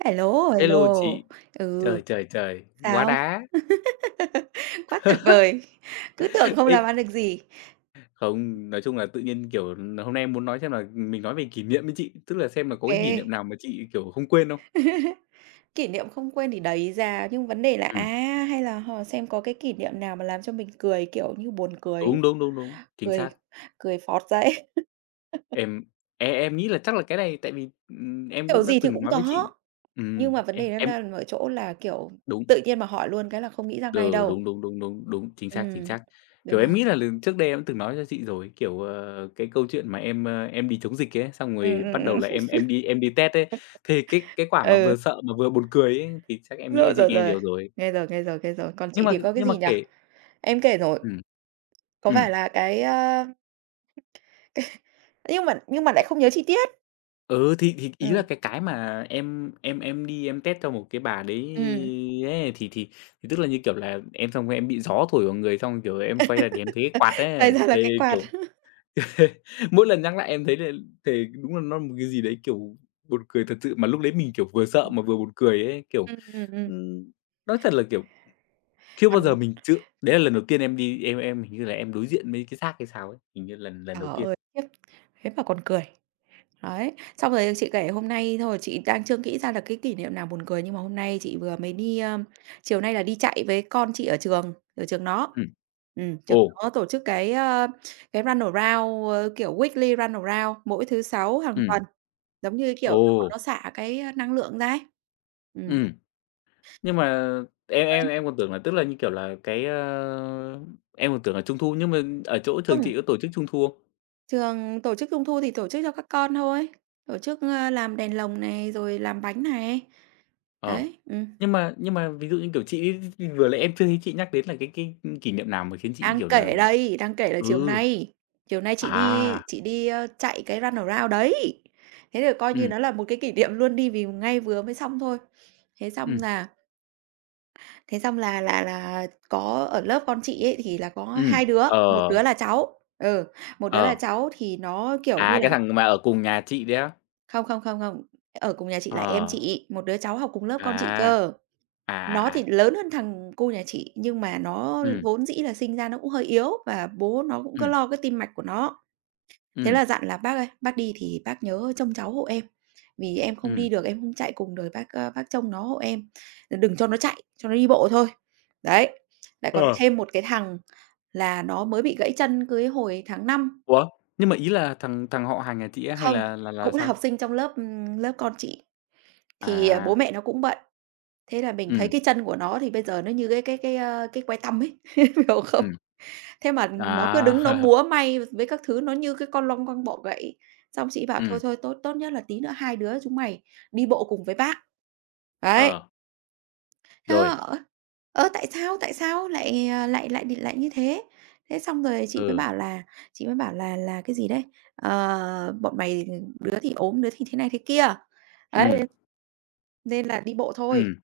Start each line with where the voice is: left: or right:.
right: Hello,
left: Hello chị.
right: hello. Ừ.
left: Trời, trời, trời, quá
right: Sao?
left: đá.
right: Quá tuyệt vời! Cứ tưởng không
left: Ê,
right: làm ăn được gì.
left: không, nói chung là tự nhiên, kiểu, hôm nay em muốn nói xem là mình nói về kỷ niệm với chị, tức là xem là có
right: Ok.
left: cái kỷ niệm nào mà chị, kiểu, không quên không?
right: Kỷ niệm không quên thì đấy ra, nhưng vấn đề là, à,
left: Ừm,
right: hay là họ xem có cái kỷ niệm nào mà làm cho mình cười, kiểu như, buồn cười ấy,
left: đúng, đúng, đúng, đúng, chính
right: cười
left: xác.
right: cười phọt ra ấy.
left: Em em nghĩ là chắc là cái này tại vì, em
right: Kiểu
left: cũng đã
right: gì thì
left: từng
right: cũng
left: nói với chị.
right: có, nhưng
left: Ừm,
right: mà vấn
left: em
right: đề nó
left: em
right: đang ở chỗ là, kiểu,
left: đúng.
right: tự nhiên mà hỏi luôn cái là không nghĩ ra ngay
left: Ừ,
right: đâu.
left: đúng, đúng, đúng, đúng, đúng, chính
right: Ừ.
left: xác, chính xác. Kiểu,
right: Đúng rồi.
left: em nghĩ là lần trước đây em từng nói cho chị rồi, kiểu, cái câu chuyện mà em, em đi chống dịch ấy, xong
right: Ừ.
left: rồi
right: Ừm,
left: bắt đầu là
right: ừm.
left: em đi test ấy, thì cái cái quả mà
right: Ừ.
left: vừa sợ mà vừa buồn cười ấy, thì chắc em nghĩ là
right: Rồi,
left: chị
right: rồi,
left: nghe
right: rồi.
left: nhiều rồi.
right: Nghe rồi, nghe rồi, nghe rồi. Còn
left: Nhưng
right: chị
left: mà
right: thì có cái
left: nhưng mà
right: gì nhỉ?
left: kể
right: Em kể rồi.
left: ừm,
right: Có
left: ừm,
right: phải là cái, nhưng mà
left: kể
right: lại không nhớ chi tiết.
left: ừ, thì ý là
right: Ừm,
left: cái mà em đi em test cho một cái bà đấy
right: ừm.
left: ấy, thì tức là, như kiểu là, em xong rồi em bị gió thổi vào người, xong, kiểu, em quay ra thì em thấy cái quạt
right: Thành
left: ấy,
right: ra là
left: thế,
right: cái quạt.
left: kiểu. Mỗi lần nhắc lại em thấy là thề đúng là nó là một cái gì đấy, kiểu, buồn cười thật sự, mà lúc đấy mình, kiểu, vừa sợ mà vừa buồn cười ấy, kiểu,
right: Ừm.
left: ừm, nói thật là, kiểu, chưa bao giờ
right: Còn
left: mình chưa đấy là lần đầu tiên em đi em hình như là em đối diện với cái xác hay sao ấy, hình như lần lần
right: trời
left: đầu tiên.
right: ơi, khiếp, thế mà còn cười. Đấy, xong rồi chị kể hôm nay thôi, chị đang chưa nghĩ ra là cái kỷ niệm nào buồn cười, nhưng mà hôm nay chị vừa mới đi, chiều nay là đi chạy với con chị ở trường nó.
left: Ừm,
right: Trường
left: ồ,
right: nó tổ chức cái, cái run around, kiểu, weekly run around mỗi thứ Sáu hàng
left: ừm,
right: tuần, giống như, kiểu,
left: ồ,
right: cho bọn nó xả cái năng lượng ra ấy. Ừm.
left: ừm, nhưng mà em
right: Ơi,
left: em em còn tưởng là tức là, như kiểu là, cái, em còn tưởng là Trung thu, nhưng mà ở chỗ trường
right: không,
left: chị có tổ chức Trung thu không?
right: trường tổ chức trung thu thì tổ chức cho các con thôi, tổ chức, làm đèn lồng này, rồi làm bánh này.
left: Ờ.
right: Đấy,
left: Nhưng mà ví dụ như, kiểu, chị ấy thì vừa nãy em chưa thấy chị nhắc đến là cái kỷ niệm nào mà khiến chị,
right: đang
left: kiểu là
right: kể đây, đang kể là
left: ừ,
right: chiều nay chị đi
left: à,
right: chị đi, ơ, chạy cái Run Around đấy. Thế thì coi như
left: ừm,
right: nó là một cái kỷ niệm luôn đi vì ngay vừa mới xong thôi. Thế xong
left: ừm,
right: là có ở lớp con chị ấy thì là có
left: ừm,
right: hai đứa, một
left: ờ,
right: đứa là cháu ừ, một đứa là
left: ờ,
right: cháu thì nó, kiểu
left: à,
right: như
left: cái
right: là
left: thằng mà ở cùng nhà chị đấy á?
right: Không, không, không, không. Ở cùng nhà chị là em
left: Ờ,
right: chị, một đứa cháu học cùng lớp con chị
left: à, à,
right: cơ. Nó
left: à,
right: thì
left: à,
right: lớn hơn thằng cu nhà chị, nhưng mà nó
left: ừm,
right: vốn dĩ là sinh ra nó cũng hơi yếu và bố nó cũng cứ
left: ừm,
right: lo cái tim mạch của nó. Thế
left: ừm,
right: là dặn là "Bác ơi, bác đi thì bác nhớ trông cháu hộ em, vì em không
left: ừm.
right: đi được, em không chạy cùng được, bác, bác trông nó hộ em, đừng cho nó chạy, cho nó đi bộ thôi." Đấy, lại còn
left: Ờ,
right: thêm một cái thằng là nó mới bị gãy chân cái hồi tháng 5
left: ủa, nhưng mà ý là thằng thằng họ hàng nhà chị á hay
right: Không,
left: là
right: cũng là
left: sao?
right: học sinh trong lớp, lớp con chị, thì,
left: À,
right: bố mẹ nó cũng bận. Thế là mình thấy
left: ừm,
right: cái chân của nó thì bây giờ nó như cái, cái que tăm ấy, hiểu không?
left: ừm,
right: Thế mà nó cứ đứng nó
left: à,
right: múa may với các thứ, nó như cái con long quăng bọ gậy. Xong chị bảo: "Thôi,
left: ừm,
right: thôi, tốt tốt nhất là tí nữa hai đứa chúng mày đi bộ cùng với bác." Đấy,
left: ờ,
right: thế nó
left: rồi,
right: bảo: "Ơ, ơ, tại sao lại, ờ, lại lại đ lại như thế?" Thế xong rồi chị mới
left: ừ,
right: bảo là chị mới bảo là là cái gì đấy, ờ, "Bọn mày đứa thì ốm, đứa thì thế này thế kia."
left: ừm,
right: Đấy, nên là đi bộ thôi.
left: ừm,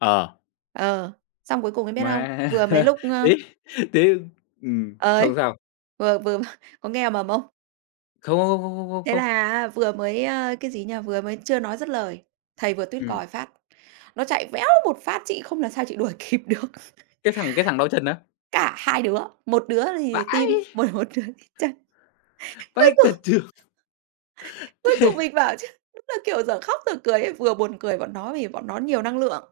left: ờ.
right: Ờ, xong cuối cùng em biết không?
left: Mà
right: Vừa mấy lúc,
left: thế thế
right: Ơi,
left: xong sao?
right: vừa vừa có nghe mầm không?
left: Không, không, không, không, không,
right: Thế là
left: không.
right: á vừa mới, cái gì nhỉ, vừa mới chưa nói dứt lời, thầy vừa tuýt
left: Ừm,
right: còi phát, nó chạy véo một phát chị không làm sao chị đuổi kịp được.
left: cái thằng đau chân á,
right: Cả hai đứa, một đứa thì tim,
left: vãi,
right: một một đứa thì chân.
left: vãi
right: Cuối
left: cả
right: cùng
left: trường. Thế.
right: mình bảo chứ đúng là, kiểu, dở khóc dở cười ấy, vừa buồn cười bọn nó vì bọn nó nhiều năng lượng,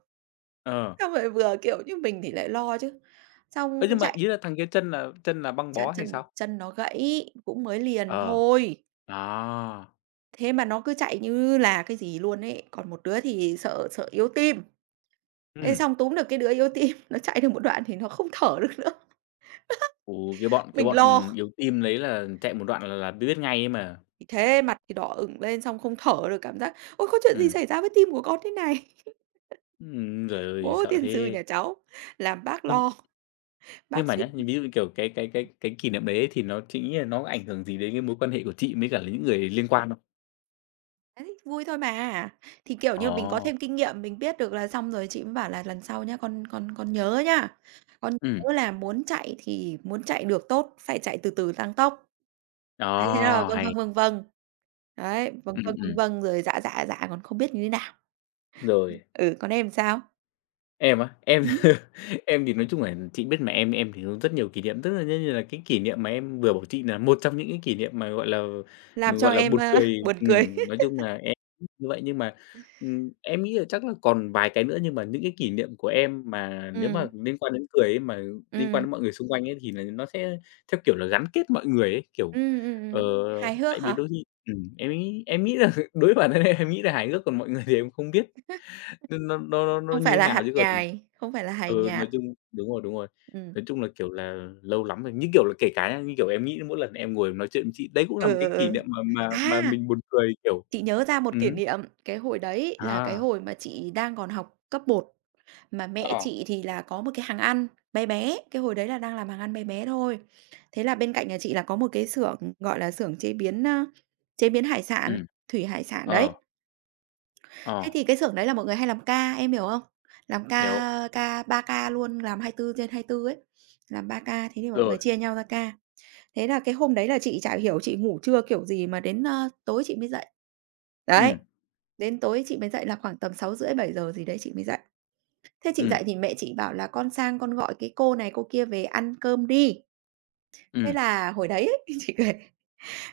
left: Ờ,
right: xong rồi vừa, kiểu như, mình thì lại lo chứ. Xong
left: ấy nhưng mà
right: chạy
left: ý là thằng kia chân là băng bó
right: chân
left: hay
right: chân
left: sao?
right: chân nó gãy, cũng mới liền
left: Ờ,
right: thôi.
left: à,
right: Thế mà nó cứ chạy như là cái gì luôn ấy, còn một đứa thì sợ sợ yếu tim. Thế
left: ừ
right: xong túm được cái đứa yếu tim, nó chạy được một đoạn thì nó không thở được nữa.
left: ù, cái bọn cái
right: Mình
left: bọn,
right: lo,
left: ừm, yếu tim đấy là chạy một đoạn là biết ngay ấy mà.
right: thì thế mặt thì đỏ ửng lên xong không thở được, cảm giác "Ôi, có chuyện gì
left: Ừm,
right: xảy ra với tim của con thế này?"
left: giời ơi,
right: Bố
left: sợ
right: tiên sư
left: thế.
right: nhà cháu làm bác
left: Nhưng
right: lo,
left: nhưng
right: bác
left: mà
right: suýt
left: nhá, ví dụ như, kiểu, cái kỷ niệm đấy ấy thì nó chị nghĩ là nó có ảnh hưởng gì đến cái mối quan hệ của chị với cả là những người liên quan không?
right: "Đấy, vui thôi mà." Thì, kiểu như, mình có
left: Ồ,
right: thêm kinh nghiệm, mình biết được là xong rồi chị mới bảo là "Lần sau nhá, con nhớ nhá, con
left: ừ.
right: nhớ là muốn chạy thì muốn chạy được tốt, phải chạy từ từ tăng tốc." Thế rồi
left: Ờ,
right: vâng,
left: hay.
right: vâng, vâng, vâng. Đấy, vâng,
left: Ừm,
right: vâng, vâng,
left: ừm.
right: vâng, rồi dạ, dạ, dạ, còn không biết như thế nào.
left: Rồi.
right: Ừ, còn em sao?
left: Em á? Em
right: Ừm.
left: em thì nói chung là chị biết mà, em thì có rất nhiều kỷ niệm, tức là như như là cái kỷ niệm mà em vừa bảo chị là một trong những cái kỷ niệm mà, gọi là,
right: Làm cho em,
left: buồn cười.
right: buồn cười.
left: Nói chung là em như vậy. Nhưng mà, em nghĩ là chắc là còn vài cái nữa, nhưng mà những cái kỷ niệm của em mà nếu mà
right: Ừm,
left: liên quan đến cười ấy, mà liên quan
right: ừm,
left: đến mọi người xung quanh ấy, thì là nó sẽ theo kiểu là gắn kết mọi người ấy, kiểu, ờ,
right: Hài
left: tại
right: hước
left: vì
right: hả?
left: đôi khi em nghĩ là đối với bản thân em nghĩ là hài hước, còn mọi người thì em không biết. Nên nó
right: Không
left: như
right: phải
left: thế
right: là
left: nào
right: hạt
left: chứ còn
right: nhài, không phải là hài
left: ừ, nói
right: nhạt.
left: chung đúng rồi, đúng rồi.
right: Ừm,
left: Nói chung là, kiểu là, lâu lắm rồi, như kiểu là, kể cả nhá, như kiểu, em nghĩ mỗi lần em ngồi nói chuyện với chị, đấy cũng là
right: ừ,
left: một
right: ừ,
left: cái kỷ
right: ừ.
left: niệm mà
right: À,
left: mình buồn cười, kiểu
right: chị nhớ ra một kỷ
left: ừm
right: niệm, cái hồi đấy là cái
left: à,
right: hồi mà chị đang còn học cấp một. Mà mẹ
left: ờ,
right: chị thì là có một cái hàng ăn bé bé, cái hồi đấy là đang làm hàng ăn bé bé thôi. Thế là bên cạnh nhà chị là có một cái xưởng, gọi là, xưởng chế biến, chế biến hải sản,
left: ừm,
right: thủy hải sản đấy.
left: ờ,
right: Thế
left: ờ,
right: thì cái xưởng đấy là mọi người hay làm ca, em hiểu không? Làm
left: hiểu,
right: ca ca 3 ca luôn, làm 24/24 ấy, làm 3 ca, thế thì mọi
left: rồi,
right: người chia nhau ra ca. Thế là cái hôm đấy là chị chả hiểu chị ngủ trưa kiểu gì mà đến, tối chị mới dậy. Đấy,
left: ừm,
right: đến tối chị mới dậy là khoảng tầm sáu rưỡi bảy giờ gì đấy chị mới dậy. Thế chị
left: ừm,
right: dậy thì mẹ chị bảo là "Con sang con gọi cái cô này cô kia về ăn cơm đi." Thế
left: ừm,
right: là hồi đấy ấy, chị kể,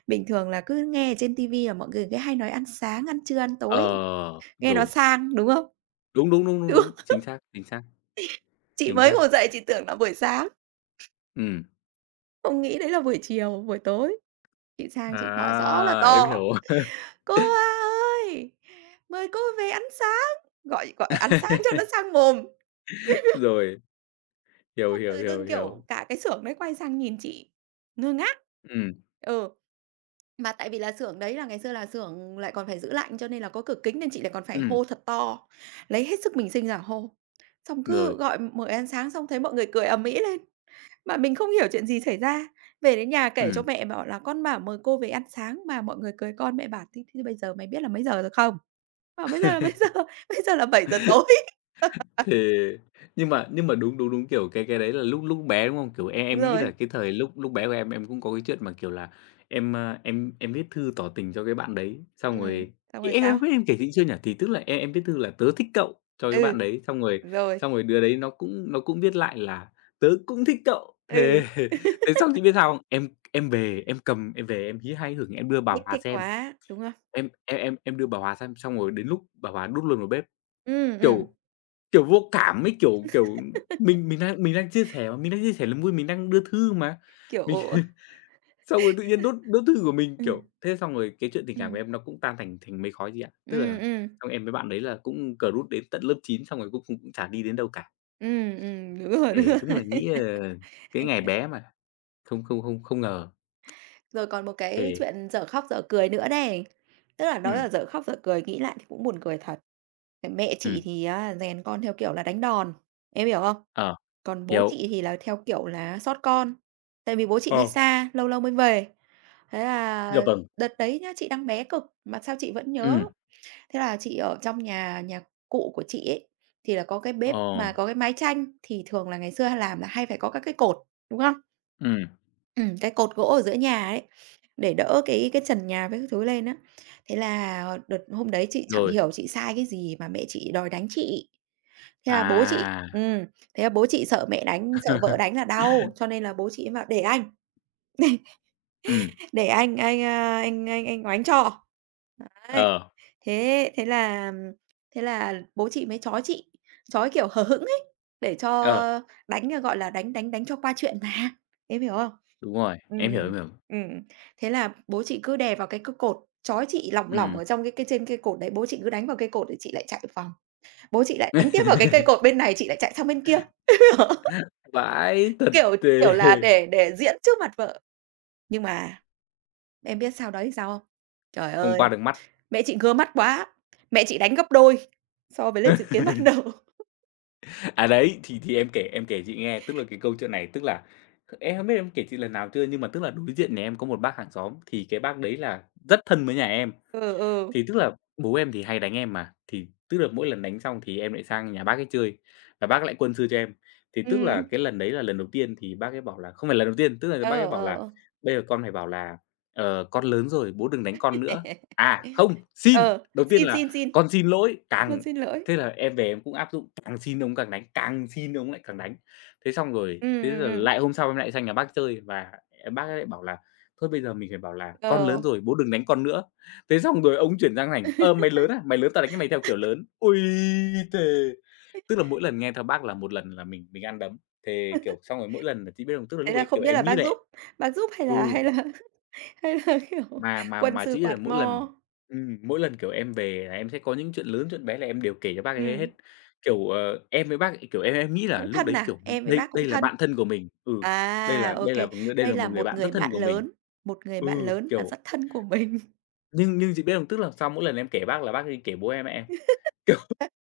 right: bình thường là cứ nghe ở trên ti vi là mọi người cứ hay nói ăn sáng, ăn trưa, ăn tối,
left: ờ,
right: nghe nó
left: rồi.
right: sang, đúng không?
left: Đúng, đúng, đúng, đúng,
right: Đúng
left: đúng,
right: không?
left: chính xác, chính xác,
right: Chị
left: chính
right: mới
left: xác,
right: ngồi dậy chị tưởng là buổi sáng,
left: ừm.
right: không nghĩ đấy là buổi chiều, buổi tối. Chị sang chị gọi rõ là
left: À, em hiểu.
right: to: "Cô A ơi, mời cô về ăn sáng!" Gọi gọi ăn sáng cho nó sang mồm.
left: Rồi, rồi, hiểu,
right: Xong
left: hiểu,
right: tự
left: hiểu,
right: dưng,
left: hiểu.
right: kiểu, cả cái xưởng đấy quay sang nhìn chị ngơ ngác.
left: Ừm,
right: Ừ. Mà tại vì là xưởng đấy là ngày xưa là xưởng lại còn phải giữ lạnh cho nên là có cửa kính nên chị lại còn phải
left: ừm,
right: hô thật to, lấy hết sức mình sinh ra hô. Xong
left: rồi,
right: cứ gọi mời ăn sáng xong thấy mọi người cười ầm ĩ lên, mà mình không hiểu chuyện gì xảy ra. Về đến nhà kể cho
left: ừm.
right: mẹ bảo là "Con bảo mời cô về ăn sáng mà mọi người cười con." Mẹ bảo: "Thế thế bây giờ mày biết là mấy giờ rồi không?" Bảo: "Bây giờ là bây giờ bây giờ là bảy giờ tối."
left: Thì nhưng mà đúng, đúng, đúng, kiểu, cái đấy là lúc lúc bé, đúng không? Kiểu, em
right: Đúng
left: em nghĩ là
right: rồi,
left: cái thời lúc lúc bé của em cũng có cái chuyện mà, kiểu là, em, a, em em viết thư tỏ tình cho cái bạn đấy, xong
right: ừm,
left: rồi
right: xong
left: thì
right: rồi
left: em em
right: sao?
left: em kể chị chưa nhỉ? Thì tức là em viết thư là "Tớ thích cậu" cho cái
right: Ừ,
left: bạn đấy, xong rồi
right: đúng rồi,
left: đứa đấy nó cũng viết lại là "Tớ cũng thích cậu." Thế.
right: ừ,
left: Thế xong chị biết sao không? Em về em cầm em về em hí hay hửng em đưa bà
right: thích
left: Hòa
right: thích
left: xem,
right: quá, đúng không?
left: em đưa bà Hòa xem, xong rồi đến lúc bà Hòa đút luôn vào bếp,
right: Ừ,
left: kiểu. Kiểu, vô cảm ấy, kiểu kiểu, mình đang chia sẻ mà, mình đang chia sẻ niềm vui, mình đang đưa thư mà. Mình
right: kiểu,
left: xong rồi tự nhiên đốt đốt thư của mình,
right: ừm,
left: kiểu thế xong rồi cái chuyện tình
right: ừ,
left: cảm của em nó cũng tan thành thành mây khói chị ạ. Tức
right: ừ,
left: là xong em với bạn đấy là cũng cờ rút đến tận lớp chín xong rồi cuối cùng cũng chả đi đến đâu cả.
right: Đúng rồi, đúng
left: Thề,
right: rồi.
left: đúng là nghĩ là cái ngày bé mà, không không không không ngờ.
right: Rồi còn một cái
left: Thề.
right: chuyện dở khóc dở cười nữa này, tức là nói
left: Ừm,
right: là dở khóc dở cười, nghĩ lại thì cũng buồn cười thật. Cái mẹ
left: ừm,
right: chị thì á rèn con theo kiểu là đánh đòn, em hiểu không?
left: ờ,
right: Còn bố
left: hiểu.
right: chị thì là theo kiểu là xót con, tại vì bố chị đi
left: Ờ,
right: xa, lâu lâu mới về. Thế
left: dạ
right: là
left: vâng.
right: đợt đấy nhá, chị đang bé cực mà sao chị vẫn nhớ.
left: Ừm,
right: Thế là chị ở trong nhà nhà cụ của chị ấy, thì là có cái
left: ờ,
right: bếp mà có cái mái tranh thì thường là ngày xưa làm là hay phải có các cái cột, đúng không?
left: ừm,
right: Cái cột gỗ ở giữa nhà ấy, để đỡ cái trần nhà với các thứ lên á. Thế là đợt hôm đấy chị chẳng
left: rồi.
right: hiểu chị sai cái gì mà mẹ chị đòi đánh chị. Thế là bố chị
left: À,
right: thế là bố chị sợ mẹ đánh, sợ vợ đánh là đau, cho nên là bố chị bảo: "Để anh,
left: ừm,
right: để anh, anh oánh cho." Đấy.
left: ờ,
right: Thế thế là bố chị mới trói chị, trói, kiểu, hờ hững ấy, để cho
left: ờ,
right: đánh, gọi là, đánh đánh đánh cho qua chuyện mà, em hiểu không?
left: đúng rồi,
right: ừm,
left: em hiểu, em hiểu.
right: ừm, Thế là bố chị cứ đè vào cái cột, trói chị lỏng lỏng
left: Ừm.
right: ở trong cái trên cây cột đấy, bố chị cứ đánh vào cây cột để chị lại chạy vòng, bố chị lại đánh tiếp vào cái cây cột bên này, chị lại chạy sang bên kia,
left: Vãi thật
right: kiểu,
left: tề.
right: kiểu là, để diễn trước mặt vợ. Nhưng mà em biết sau đấy sao không? Trời
left: Không
right: ơi!
left: qua được mắt.
right: Mẹ chị ngứa mắt quá, mẹ chị đánh gấp đôi so với lại dự kiến ban đầu.
left: À, đấy, thì em kể chị nghe, tức là cái câu chuyện này, tức là em không biết em kể chị lần nào chưa, nhưng mà tức là đối diện nhà em có một bác hàng xóm, thì cái bác đấy là rất thân với nhà em.
right: Ừ, ừ,
left: Thì tức là bố em thì hay đánh em mà, thì tức là mỗi lần đánh xong thì em lại sang nhà bác ấy chơi và bác lại quân sư cho em. Thì tức là
right: ừm,
left: cái lần đấy là lần đầu tiên thì bác ấy bảo là không phải lần đầu tiên, tức là bác ấy
right: ờ,
left: bảo là
right: ờ.
left: "Bây giờ con phải bảo là, con lớn rồi, bố đừng đánh con nữa." À, không, xin,
right: Ờ,
left: đầu tiên
right: xin,
left: là
right: xin, xin,
left: "Con xin lỗi."
right: con
left: Càng
right: xin lỗi.
left: thế là em về em cũng áp dụng, càng xin ông càng đánh, càng xin ông lại càng đánh. Thế xong rồi,
right: Ừm,
left: thế
right: ừm,
left: là
right: ừm,
left: lại hôm sau em lại sang nhà bác chơi và, bác ấy lại bảo là "Thôi bây giờ mình phải bảo là con lớn
right: ờ,
left: rồi, bố đừng đánh con nữa." Thế xong rồi ông chuyển sang ảnh "Ờ, mày lớn à? Mày lớn tao đánh cho mày theo kiểu lớn." Ôi, thề! Tức là mỗi lần nghe theo bác là một lần là mình ăn đấm, thề, kiểu, xong rồi mỗi lần là chị biết không? Tức là
right: Thế
left: lúc
right: là
left: ấy, kiểu,
right: không biết là
left: em nghĩ là
right: bác giúp hay là
left: ừ,
right: hay là hay là, kiểu,
left: mà mà
right: quân
left: mà
right: sư
left: chị biết là
right: quạt mo?
left: mỗi lần, kiểu, em về là em sẽ có những chuyện lớn, chuyện bé là em đều kể cho bác ấy hết.
right: Ừm,
left: Kiểu, em với bác kiểu, em nghĩ là
right: cũng
left: lúc
right: thân
left: đấy,
right: à?
left: kiểu,
right: Em với
left: đây
right: bác cũng
left: đây là
right: thân?
left: bạn thân của mình, ừ, đây
right: À,
left: là
right: ô
left: đây là
right: kê,
left: đây
right: đây
left: là một
right: là
left: người
right: một
left: bạn rất
right: người
left: thân
right: bạn
left: của mình.
right: lớn, một người
left: Ừ,
right: bạn lớn và
left: kiểu
right: rất thân của mình.
left: nhưng chị biết không? Tức là sau mỗi lần em kể bác là bác ấy kể bố em, mẹ em.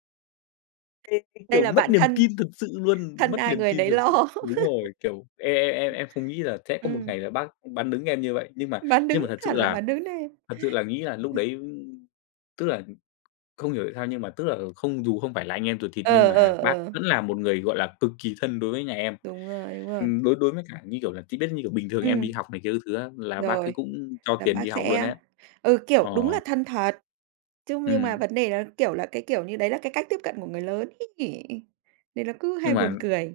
left: Ê,
right: Đây
left: kiểu,
right: là
left: mất
right: bạn
left: niềm
right: thân,
left: tin thực sự luôn,
right: thân
left: mất
right: ai
left: niềm
right: người
left: tin
right: nấy
left: thật sự.
right: lo.
left: Đúng rồi, kiểu, em không nghĩ là sẽ có một ngày
right: Ừm.
left: là bác bán đứng em như vậy, nhưng mà
right: Bán
left: nhưng mà
right: đứng
left: thật sự
right: hẳn là
left: là
right: bán đứng đi.
left: nghĩ là lúc đấy, tức là không hiểu tại sao nhưng mà tức là không dù không phải là anh em ruột thịt nhưng
right: Ờ,
left: mà
right: ờ,
left: bác
right: ờ,
left: vẫn là một người, gọi là, cực kỳ thân đối với nhà em.
right: đúng rồi, đúng rồi.
left: Đối đối với cả, như kiểu là, chị biết, như kiểu, bình thường em
right: Ừm,
left: đi học này kia các thứ á, là bác cứ
right: rồi,
left: cũng cho
right: là
left: tiền
right: bác
left: đi học luôn
right: sẽ
left: ấy.
right: ừ,
left: Ờ,
right: kiểu, đúng là thân thật, chứ nhưng mà
left: ừm,
right: vấn đề là, kiểu là, cái kiểu như đấy là cái cách tiếp cận của người lớn ấy, nên nó cứ
left: nhưng
right: hay
left: mà
right: buồn cười.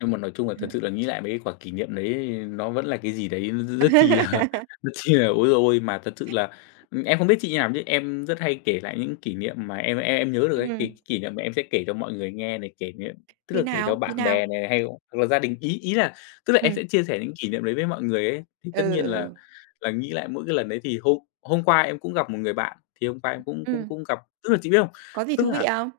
left: Nhưng mà nói chung là thật sự là nghĩ lại mấy cái quả kỷ niệm đấy nó vẫn là cái gì đấy nó rất chi là rất chi là ối giời ôi! Mà thật sự là, em không biết chị như nào chứ em rất hay kể lại những kỷ niệm mà em nhớ được ấy, cái
right: Ừm,
left: kỷ niệm mà em sẽ kể cho mọi người nghe này, kể niệm tức là
right: như
left: kể cho
right: nào, như
left: bạn
right: nào?
left: bè này, hay hoặc là gia đình. Ý ý là tức là em
right: Ừm,
left: sẽ chia sẻ những kỷ niệm đấy với mọi người ấy, thì
right: ừ,
left: tất nhiên
right: ừ,
left: là nghĩ lại mỗi cái lần đấy thì hôm hôm qua em cũng gặp một người bạn, thì hôm qua em cũng cũng
right: ừm,
left: cũng gặp tức là chị biết không?
right: có gì
left: Tức
right: thú vị
left: là
right: không?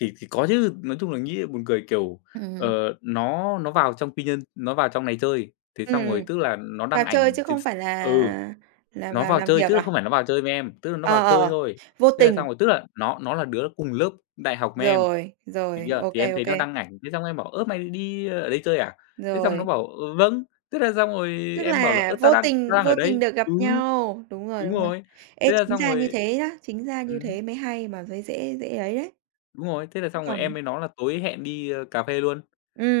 left: thì có chứ, nói chung là nghĩ buồn cười, kiểu,
right: Ừm,
left: ờ, nó vào trong Quy nhân nó vào trong này chơi, thế xong rồi
right: ừm,
left: tức là nó đăng
right: vào chơi
left: ảnh
right: chứ
left: trên
right: không
left: s
right: phải
left: ừ,
right: là
left: nó
right: vào
left: vào
right: làm
left: chơi
right: việc
left: chứ
right: à?
left: không phải nó vào chơi với em, tức là nó
right: Ờ,
left: vào
right: ờ,
left: chơi
right: ờ.
left: thôi.
right: Vô
left: Thế là xong
right: tình,
left: rồi tức là nó là đứa cùng lớp đại học với em,
right: rồi,
left: thì bây
right: rồi,
left: giờ thì em
right: ô
left: thấy nó
right: kê,
left: đăng ảnh, thế xong em bảo: "Ơ, mày đi ờ, ở đây chơi à?" Thế xong nó
right: rồi.
left: bảo: "Ờ, vâng." Thế là xong rồi
right: Tức
left: em bảo là
right: là
left: "Ơ, tao
right: vô
left: đang tao
right: tình
left: đang ở
right: vô
left: đây."
right: tình được gặp
left: Ừ,
right: nhau, đúng rồi,
left: đúng
right: đúng rồi.
left: rồi.
right: Ê,
left: Thế là
right: chính
left: xong
right: ra như
left: rồi
right: thế đó chính ra như
left: ừm.
right: thế mới hay mà mới dễ dễ ấy đấy.
left: Đúng rồi, thế là
right: Chứ
left: xong rồi
right: còn
left: em với nó là tối hẹn đi, ơ, cà phê luôn.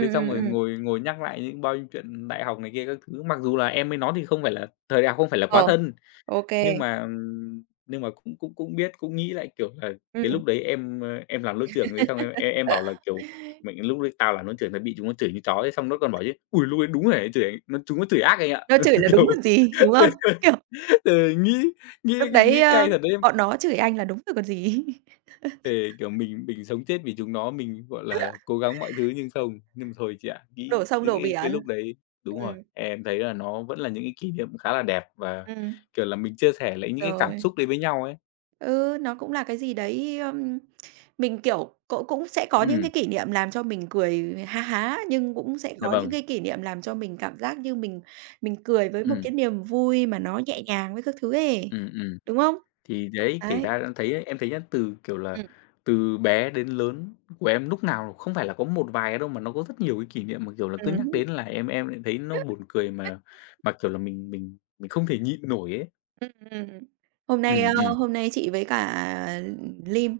left: Thế xong
right: ừm,
left: rồi
right: ừm,
left: ngồi ngồi nhắc lại những bao nhiêu chuyện đại học này kia các thứ, mặc dù là em với nó thì không phải là thời đại học không phải là quá
right: ờ,
left: thân,
right: ô kê,
left: nhưng mà cũng cũng cũng biết, cũng nghĩ lại, kiểu là, cái
right: ừm.
left: lúc đấy em, ơ, em làm lớp trưởng thế xong em bảo là, kiểu, mình lúc đấy tao làm lớp trưởng tao bị chúng nó chửi như chó" thế xong nó còn bảo chứ "Ôi, lúc đấy đúng là chửi nó chúng nó chửi ác anh ạ."
right: Nó chửi là
left: Kiểu,
right: đúng còn gì, đúng không? Kiểu,
left: ừ, nghĩ nghĩ
right: lúc đấy,
left: nghĩ cay thật đấy.
right: bọn nó chửi anh là đúng rồi còn gì.
left: Về, kiểu, mình sống chết vì chúng nó, mình, gọi là, cố gắng mọi thứ nhưng không. Nhưng mà thôi chị ạ,
right: Đổ
left: nghĩ
right: sông
left: những
right: đổ
left: cái
right: biển.
left: lúc đấy đúng rồi,
right: Ừm,
left: em thấy là nó vẫn là những cái kỷ niệm khá là đẹp và,
right: ừm,
left: kiểu là, mình chia sẻ lại những cái cảm
right: rồi.
left: xúc đấy với nhau ấy.
right: Ừ, nó cũng là cái gì đấy, mình, kiểu, cũng cũng sẽ có những
left: Ừm,
right: cái kỷ niệm làm cho mình cười ha há, nhưng cũng sẽ
left: dạ
right: có những
left: vâng,
right: cái kỷ niệm làm cho mình cảm giác như mình cười với một
left: ừm,
right: cái niềm vui mà nó nhẹ nhàng với các thứ ấy,
left: ừm.
right: đúng không?
left: Thì đấy, kể
right: Đấy.
left: ra em thấy nhá, từ, kiểu là,
right: Ừm.
left: từ bé đến lớn của em lúc nào không phải là có một vài cái đâu mà nó có rất nhiều cái kỷ niệm mà, kiểu là, cứ nhắc
right: Ừm.
left: đến là em lại thấy nó buồn cười mà, kiểu là, mình không thể nhịn nổi ấy.
right: Ừm, ừm. ừm. Hôm nay, a,
left: Ừm, ừm,
right: Hôm nay chị với cả Lim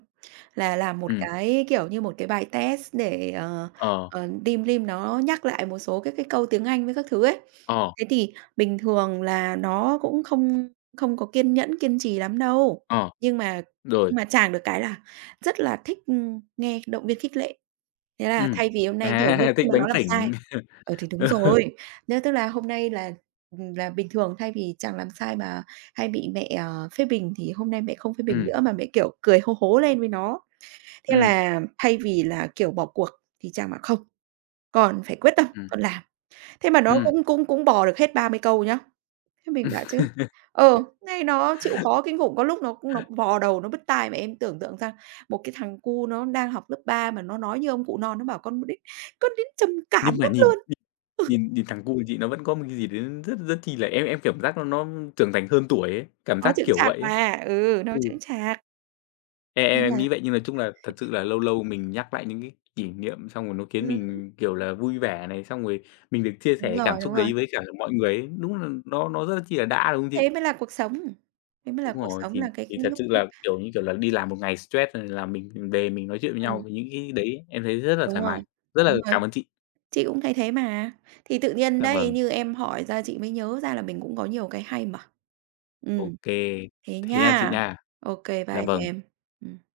right: là làm một
left: ừm.
right: cái, kiểu như, một cái bài test để,
left: Ờ,
right: team Lim nó nhắc lại một số các cái câu tiếng Anh với các thứ ấy.
left: ờ,
right: Thế thì bình thường là nó cũng không không có kiên nhẫn, kiên trì lắm đâu,
left: ờ,
right: nhưng mà
left: rồi,
right: nhưng mà chàng được cái là rất là thích, nghe động viên khích lệ. Thế là
left: ừm.
right: thay vì hôm nay, kiểu như,
left: À,
right: khi
left: thích
right: mà
left: đánh
right: nó làm sai.
left: phỉnh.
right: Ừ, thì đúng
left: Ừ,
right: rồi. Nếu tức là hôm nay là bình thường thay vì chàng làm sai mà hay bị mẹ, phê bình thì hôm nay mẹ không phê bình nữa mà mẹ, kiểu, cười hố hố lên với nó. Thế
left: ừm,
right: là thay vì là, kiểu, bỏ cuộc thì chàng bảo: "Không, con phải quyết tâm,
left: ừm,
right: con làm." Thế mà nó
left: ừm.
right: cũng cũng cũng bò được hết 30 câu nhá. Thế mình bảo chứ ờ, nay nó chịu khó kinh khủng, có lúc nó vò đầu nó bứt tai, mà em tưởng tượng ra một cái thằng cu nó đang học lớp 3 mà nó nói như ông cụ non, nó bảo: " Con đến trầm cảm
left: Nhưng mà
right: mất
left: nhìn
right: luôn."
left: nhìn nhìn nhìn thằng cu của chị nó vẫn có một cái gì đấy rất rất chi là em cảm giác nó trưởng thành hơn tuổi ấy, cảm
right: Nó
left: giác
right: chững
left: kiểu
right: chạc
left: vậy ấy.
right: mà, ừ, nó
left: Ừ,
right: chững chạc.
left: em em
right: Nên
left: em
right: là
left: nghĩ vậy nhưng nói chung là thật sự là lâu lâu mình nhắc lại những cái kỷ niệm xong rồi nó khiến
right: ừm,
left: mình, kiểu là, vui vẻ này, xong rồi mình được chia sẻ
right: đúng
left: cái
right: rồi,
left: cảm xúc
right: đúng rồi.
left: đấy với cả mọi người ấy, đúng là nó rất chi là đã, đúng không
right: Thế
left: chị?
right: mới là cuộc sống, thế mới là
left: Đúng
right: cuộc
left: rồi,
right: sống
left: thì
right: là
left: thì
right: cái
left: thật sự
right: lúc
left: là, kiểu như kiểu là, đi làm một ngày stress rồi là mình về mình nói chuyện với nhau
right: ừm,
left: về những cái đấy em thấy rất là thoải
right: đúng rồi,
left: mái. Rất là
right: đúng rồi.
left: cảm ơn chị.
right: Chị cũng thấy thế mà. Thì tự nhiên
left: Dạ
right: đấy,
left: vâng,
right: như em hỏi ra chị mới nhớ ra là mình cũng có nhiều cái hay mà.
left: ô
right: Ừm,
left: kê.
right: thế
left: Thế nha chị
right: nha.
left: nha.
right: Ô kê,
left: Dạ
right: bye
left: vâng.
right: em. Ừm.